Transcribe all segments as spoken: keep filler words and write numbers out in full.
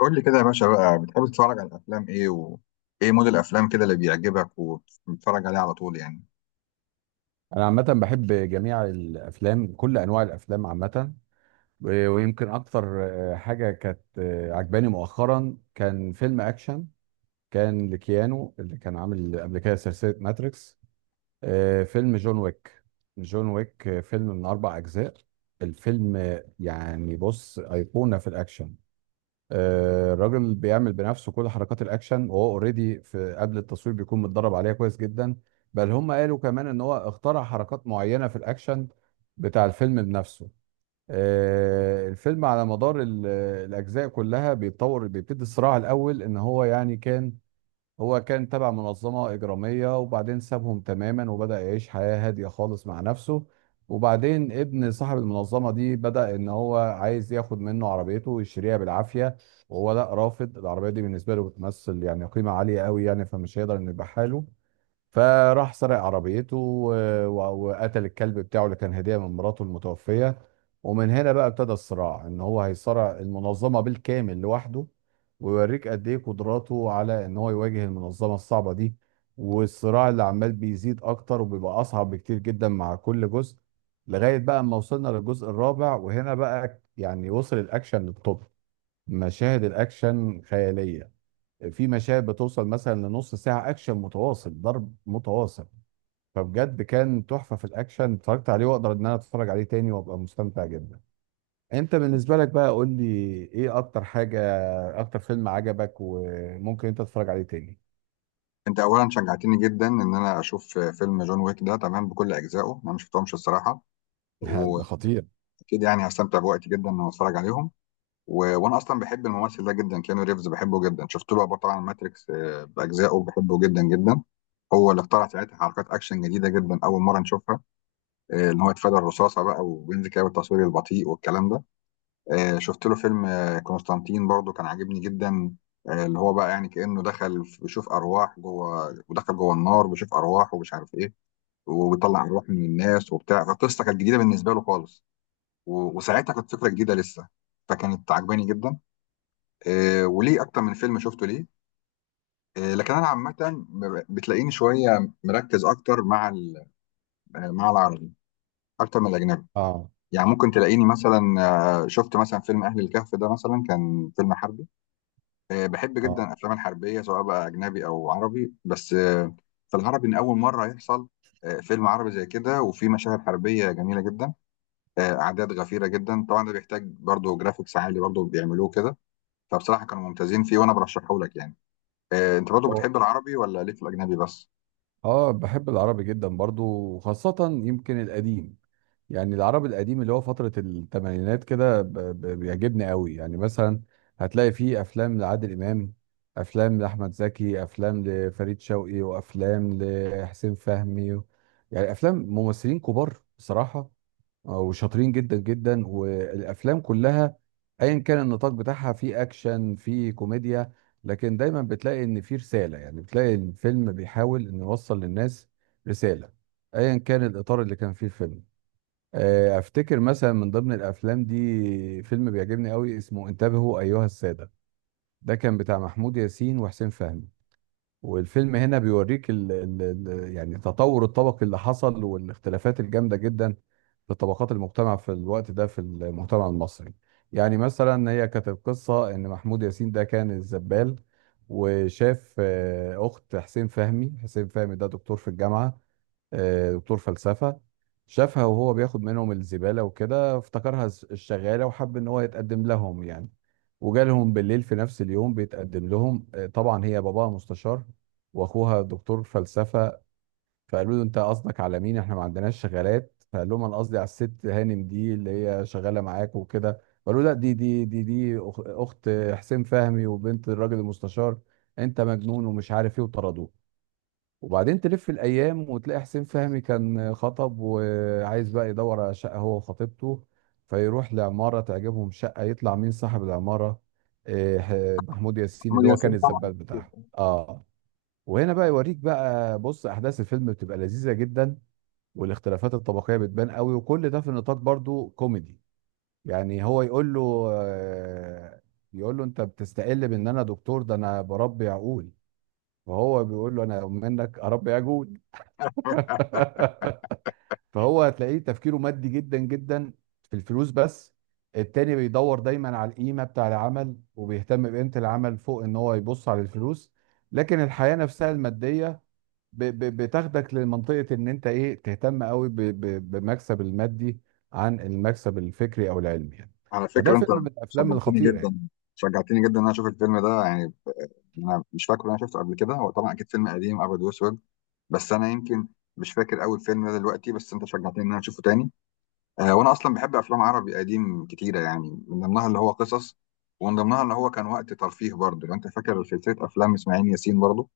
قول لي كده يا باشا بقى، بتحب تتفرج على الافلام ايه؟ وايه مود الافلام كده اللي بيعجبك وبتتفرج عليه على طول يعني؟ انا عامه بحب جميع الافلام، كل انواع الافلام عامه. و- ويمكن اكتر. آه، حاجه كانت آه، عجباني مؤخرا، كان فيلم اكشن كان لكيانو اللي كان عامل قبل كده سلسله ماتريكس. آه، فيلم جون ويك. جون ويك، آه، فيلم من اربع اجزاء. الفيلم آه، يعني بص ايقونه في الاكشن. آه، الراجل بيعمل بنفسه كل حركات الاكشن، وهو اوريدي في قبل التصوير بيكون متدرب عليها كويس جدا. بل هم قالوا كمان ان هو اخترع حركات معينه في الاكشن بتاع الفيلم بنفسه. آه، الفيلم على مدار ال- الاجزاء كلها بيتطور. بيبتدي الصراع الاول ان هو يعني كان، هو كان تبع منظمة إجرامية، وبعدين سابهم تماما وبدأ يعيش حياة هادية خالص مع نفسه. وبعدين ابن صاحب المنظمة دي بدأ إن هو عايز ياخد منه عربيته ويشتريها بالعافية، وهو لا رافض. العربية دي بالنسبة له بتمثل يعني قيمة عالية قوي يعني، فمش هيقدر إنه يبيعها له. فراح سرق عربيته و- و- وقتل الكلب بتاعه اللي كان هدية من مراته المتوفية. ومن هنا بقى ابتدى الصراع، ان هو هيصارع المنظمة بالكامل لوحده، ويوريك قد ايه قدراته على ان هو يواجه المنظمة الصعبة دي. والصراع اللي عمال بيزيد اكتر وبيبقى اصعب بكتير جدا مع كل جزء، لغاية بقى اما وصلنا للجزء الرابع وهنا بقى يعني وصل الاكشن للطب. مشاهد الاكشن خيالية، في مشاهد بتوصل مثلا لنص ساعة أكشن متواصل، ضرب متواصل. فبجد كان تحفة في الأكشن، اتفرجت عليه وأقدر إن أنا أتفرج عليه تاني وأبقى مستمتع جدا. أنت بالنسبة لك بقى قول لي، إيه أكتر حاجة، أكتر فيلم عجبك وممكن أنت تتفرج عليه تاني. انت اولا شجعتني جدا ان انا اشوف فيلم جون ويك ده تمام بكل اجزائه. انا مش شفتهمش الصراحه، لا، ده واكيد خطير. يعني هستمتع بوقتي جدا ان أنا اتفرج عليهم. و... وانا اصلا بحب الممثل ده جدا، كيانو ريفز بحبه جدا. شفت له بقى طبعا ماتريكس، آه، باجزائه بحبه جدا جدا. هو اللي اخترع ساعتها حركات اكشن جديده جدا، اول مره نشوفها، آه، ان هو يتفادى الرصاصه بقى وينزل كده بالتصوير البطيء والكلام ده. آه، شفت له فيلم آه، كونستانتين برضو، كان عاجبني جدا، آه، اللي هو بقى يعني كأنه دخل في- بيشوف أرواح جوه، ودخل جوه النار بيشوف أرواح ومش عارف إيه، وبيطلع أرواح من الناس وبتاع. فالقصة كانت جديدة بالنسبة له خالص، و- وساعتها كانت فكرة جديدة لسه، فكانت عجباني جدا. آه، وليه أكتر من فيلم شفته ليه. آه، لكن أنا عامة بتلاقيني شوية مركز أكتر مع ال- آه، مع العربي أكتر من الأجنبي. آه. يعني ممكن تلاقيني مثلا، آه، شفت مثلا فيلم أهل الكهف ده مثلا، كان فيلم حربي. آه، بحب جدا آه. الافلام الحربيه سواء بقى اجنبي او عربي، بس آه، في العربي ان اول مره يحصل آه، فيلم عربي زي كده، وفي مشاهد حربيه جميله جدا، آه، اعداد غفيره جدا. طبعا ده بيحتاج برضو جرافيكس عالي، برضو بيعملوه كده. فبصراحه كانوا ممتازين فيه، وانا برشحه لك يعني. آه، انت برضو اه. بتحب العربي، ولا ليك في الاجنبي بس؟ آه، بحب العربي جدا برضو، وخاصة يمكن القديم. يعني العرب القديم اللي هو فترة الثمانينات كده ب- ب- بيعجبني قوي. يعني مثلا هتلاقي فيه أفلام لعادل إمام، أفلام لأحمد زكي، أفلام لفريد شوقي، وأفلام لحسين فهمي. يعني أفلام ممثلين كبار بصراحة، آه، وشاطرين جدا جدا. والأفلام كلها أيا كان النطاق بتاعها، فيه أكشن، فيه كوميديا، لكن دايما بتلاقي إن فيه رسالة. يعني بتلاقي الفيلم بيحاول إنه يوصل للناس رسالة، أيا كان الإطار اللي كان فيه الفيلم. آه، افتكر مثلا من ضمن الافلام دي، فيلم بيعجبني قوي اسمه انتبهوا ايها السادة. ده كان بتاع محمود ياسين وحسين فهمي. والفيلم هنا بيوريك ال ال ال يعني تطور الطبقي اللي حصل، والاختلافات الجامدة جدا في طبقات المجتمع في الوقت ده، في المجتمع المصري. يعني مثلا هي كانت القصة، ان محمود ياسين ده كان الزبال، وشاف آه، اخت حسين فهمي. حسين فهمي ده دكتور في الجامعة، آه، دكتور فلسفة. شافها وهو بياخد منهم الزبالة وكده، افتكرها الز- الشغالة، وحب ان هو يتقدم لهم يعني. وجالهم بالليل في نفس اليوم بيتقدم لهم. آه، طبعا هي باباها مستشار، واخوها دكتور فلسفة. فقالوا له انت قصدك على مين، احنا ما عندناش شغالات. فقال لهم انا قصدي على الست هانم دي اللي هي شغالة معاك وكده. قالوا لا، دي دي دي دي أخ- اخت حسين فهمي وبنت الراجل المستشار، انت مجنون ومش عارف ايه، وطردوه. وبعدين تلف الايام، وتلاقي حسين فهمي كان خطب وعايز بقى يدور على شقه هو وخطيبته. فيروح لعماره تعجبهم شقه، يطلع مين صاحب العماره؟ إيه، ح- محمود ياسين محمد اللي هو كان ياسين طبعا. الزبال بتاعهم. اه. وهنا بقى يوريك بقى، بص احداث الفيلم بتبقى لذيذه جدا، والاختلافات الطبقيه بتبان قوي، وكل ده في نطاق برضو كوميدي. يعني هو يقول له آه، يقول له انت بتستقل بان انا دكتور، ده انا بربي عقول. فهو بيقول له انا منك اربي عجول. فهو هتلاقيه تفكيره مادي جدا جدا، في الفلوس بس. التاني بيدور دايما على القيمة بتاع العمل، وبيهتم بقيمة العمل فوق ان هو يبص على الفلوس. لكن الحياة نفسها المادية ب- ب- بتاخدك لمنطقة ان انت ايه، تهتم قوي ب- ب- بمكسب المادي عن المكسب الفكري او العلمي يعني. على فده فكره، انت فيلم من الافلام شجعتني الخطيرة جدا، يعني. شجعتني جدا ان انا اشوف الفيلم ده يعني. انا مش فاكر ان انا شفته قبل كده، هو طبعا اكيد فيلم قديم ابيض واسود، بس انا يمكن مش فاكر اول فيلم ده دلوقتي، بس انت شجعتني ان انا اشوفه تاني. آه، وانا اصلا بحب افلام عربي قديم كتيره، يعني من ضمنها اللي هو قصص، ومن ضمنها اللي هو كان وقت ترفيه برضه. لو انت فاكر سلسله افلام اسماعيل ياسين برضه،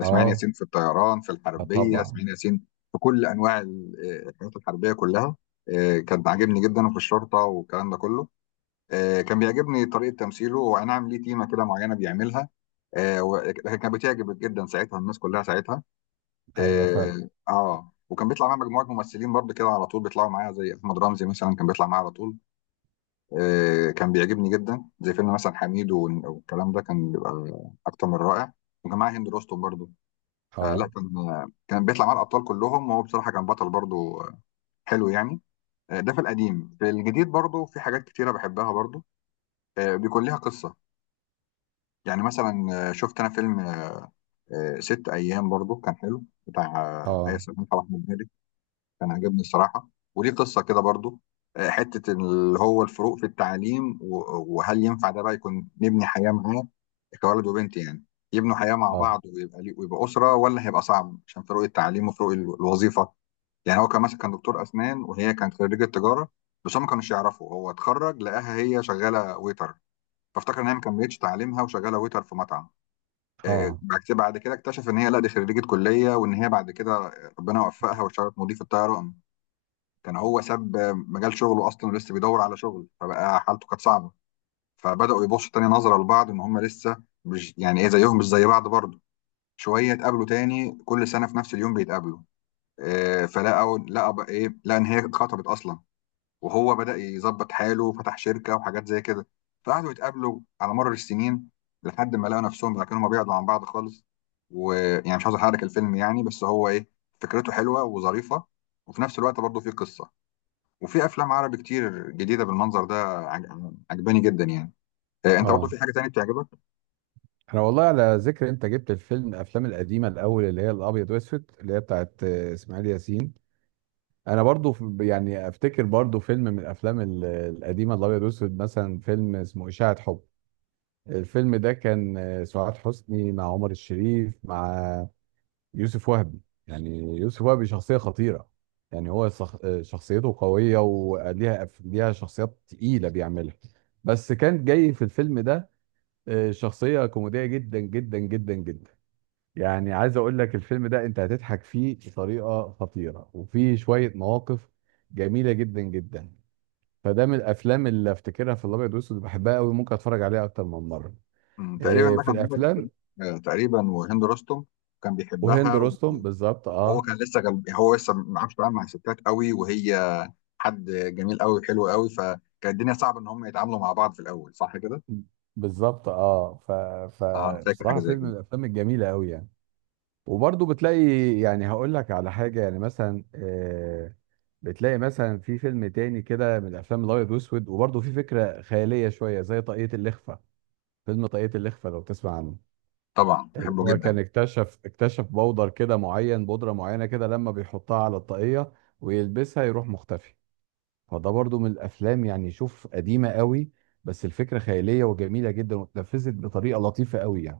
اسماعيل اه. ياسين في الطيران، في آه الحربيه، طبعا. اسماعيل ياسين في كل انواع ال- آه، الحاجات الحربيه كلها. آه، كان عاجبني جدا، وفي الشرطه والكلام ده كله. آه، كان بيعجبني طريقه تمثيله، واي نعم ليه تيمه كده معينه بيعملها، آه و- لكن كانت بتعجب جدا ساعتها، الناس كلها ساعتها. ايوه فعلا. اه آه. وكان بيطلع معايا مجموعه ممثلين برضه كده على طول، بيطلعوا معايا زي احمد رمزي مثلا، كان بيطلع معايا على طول. آه، كان بيعجبني جدا زي فيلم مثلا حميد وال- والكلام ده، كان بيبقى اكتر من رائع. وكان معايا هند رستم برضه. فلا اه. كان كان بيطلع معايا الابطال كلهم، وهو بصراحه كان بطل برضه حلو يعني. آه، ده في القديم. في الجديد برضه في حاجات كتيره بحبها برضه، آه، بيكون ليها قصه. يعني مثلا آه، شفت انا فيلم آه، ست ايام برضه، كان حلو، بتاع آه، آية اه. سلمان طبعا. كان عجبني الصراحة، وليه قصة كده برضو، آه، حتة اللي هو الفروق في التعليم، و- وهل ينفع ده بقى يكون نبني حياة معاه كولد وبنت يعني؟ يبنوا حياة مع اه. بعض ويبقى لي- ويبقى أسرة، ولا هيبقى صعب عشان فروق التعليم وفروق ال- الوظيفة؟ يعني هو كان مثلا كان دكتور أسنان، وهي كانت خريجة تجارة، بس هم ما كانوش يعرفوا. هو اتخرج لقاها هي شغالة ويتر، فافتكر إن هي ما كملتش تعليمها وشغالة ويتر في مطعم. آه، اه. بعد كده بعد كده اكتشف إن هي لا، دي خريجة كلية، وإن هي بعد كده ربنا وفقها واشتغلت مضيف الطيران. كان هو ساب مجال شغله اصلا، ولسه بيدور على شغل، فبقى حالته كانت صعبه. فبداوا يبصوا تاني نظره لبعض ان هم لسه مش يعني ايه زيهم، مش زي بعض برضه شويه. اتقابلوا تاني، كل سنه في نفس اليوم بيتقابلوا، آه، فلقوا لقى بقى ايه لقى ان هي اتخطبت اصلا، وهو بدا يظبط حاله وفتح شركه وحاجات زي كده. فقعدوا يتقابلوا على مر السنين، لحد ما لقوا نفسهم بقى كانوا ما بيبعدوا عن بعض خالص. ويعني مش عاوز احرق الفيلم يعني، بس هو ايه، فكرته حلوه وظريفه، وفي نفس الوقت برضه فيه قصه. وفي افلام عربي كتير جديده بالمنظر ده عج- عجباني جدا يعني. آه، انت برضو اه. في حاجه تانية بتعجبك؟ احنا والله على ذكر، انت جبت الفيلم، الافلام القديمه الاول اللي هي الابيض واسود اللي هي بتاعت آه، اسماعيل ياسين. انا برضو ف- يعني افتكر برضو فيلم من الافلام ال- القديمه الابيض واسود، مثلا فيلم اسمه اشاعه حب. الفيلم ده كان آه، سعاد حسني مع عمر الشريف مع يوسف وهبي. يعني يوسف وهبي شخصيه خطيره، يعني هو صخ- آه، شخصيته قويه وليها أف- ليها شخصيات تقيله بيعملها. بس كان جاي في الفيلم ده آه، شخصيه كوميديه جدا جدا جدا جدا. يعني عايز اقول لك الفيلم ده انت هتضحك فيه بطريقه خطيره، وفيه شويه مواقف جميله جدا جدا. فده من الافلام اللي افتكرها في الابيض والاسود، بحبها قوي، ممكن اتفرج عليها اكتر من مره. مم، تقريبا إيه ده في كان عمر الافلام. الشريف، آه، تقريبا، وهند رستم كان وهند بيحبها. و- رستم بالظبط، وهو اه. كان لسه جنب، هو لسه ما عرفش يتعامل مع الستات قوي، وهي حد جميل قوي وحلو قوي، فكانت الدنيا صعبه ان هم يتعاملوا مع بعض في الاول، صح كده؟ بالظبط اه. ف... اه، انا فاكر حاجه فبصراحه زي فيلم من كده. الافلام الجميله قوي يعني. وبرضه بتلاقي، يعني هقول لك على حاجه، يعني مثلا آه، بتلاقي مثلا في فيلم تاني كده من الافلام الابيض والاسود، وبرضه في فكره خياليه شويه زي طاقية الإخفاء. فيلم طاقية الإخفاء لو تسمع عنه، طبعا اللي بحبه هو كان جدا. اكتشف اكتشف بودر كده معين، بودرة معينة كده، لما بيحطها على الطاقية ويلبسها يروح مختفي. فده برضو من الأفلام، يعني شوف قديمة قوي، بس الفكرة خيالية وجميلة جدا، واتنفذت بطريقة لطيفة قوي يعني.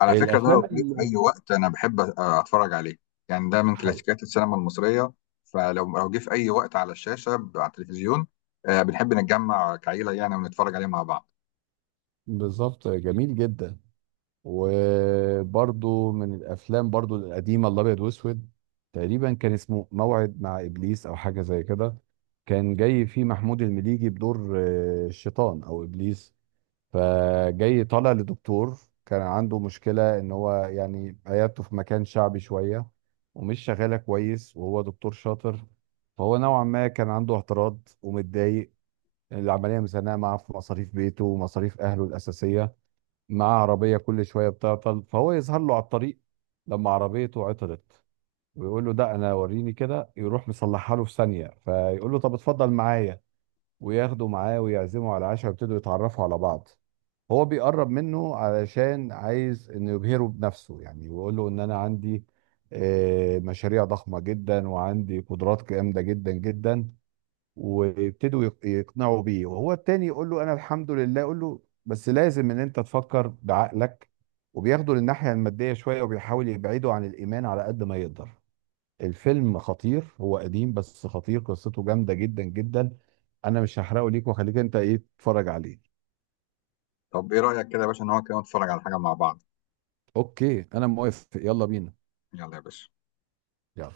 على فكرة، ده لو الأفلام جه في اللي أي وقت أنا بحب أ- أتفرج عليه، يعني ده من حي. كلاسيكيات السينما المصرية. فلو لو جه في أي وقت على الشاشة، ب- على التلفزيون، آه، بنحب نتجمع كعيلة يعني ونتفرج عليه مع بعض. بالظبط جميل جدا. وبرضو من الافلام برضو القديمه الابيض واسود، تقريبا كان اسمه موعد مع ابليس او حاجه زي كده. كان جاي فيه محمود المليجي بدور آه، الشيطان او ابليس. فجاي طالع لدكتور كان عنده مشكله ان هو يعني عيادته في مكان شعبي شويه، ومش شغاله كويس وهو دكتور شاطر. فهو نوعا ما كان عنده اعتراض ومتضايق. العمليه مزنقه معاه في مصاريف بيته ومصاريف اهله الاساسيه، مع عربية كل شوية بتعطل. فهو يظهر له على الطريق لما عربيته عطلت، ويقول له ده انا وريني كده، يروح مصلحها له في ثانية. فيقول له طب اتفضل معايا، وياخده معاه ويعزمه على عشاء، ويبتدوا يتعرفوا على بعض. هو بيقرب منه علشان عايز انه يبهره بنفسه يعني، ويقول له ان انا عندي آه، مشاريع ضخمة جدا وعندي قدرات جامدة جدا جدا. ويبتدوا يق- يقنعوا بيه، وهو التاني يقول له انا الحمد لله. يقول له بس لازم ان انت تفكر بعقلك، وبياخدوا للناحية المادية شوية، وبيحاول يبعدوا عن الإيمان على قد ما يقدر. الفيلم خطير، هو قديم بس خطير، قصته جامدة جدا جدا. انا مش هحرقه ليك، واخليك انت ايه تتفرج عليه. طب إيه رأيك كده يا باشا إن هو كده نتفرج على حاجة مع بعض؟ اوكي انا موافق، يلا بينا. يلا يا باشا. يلا.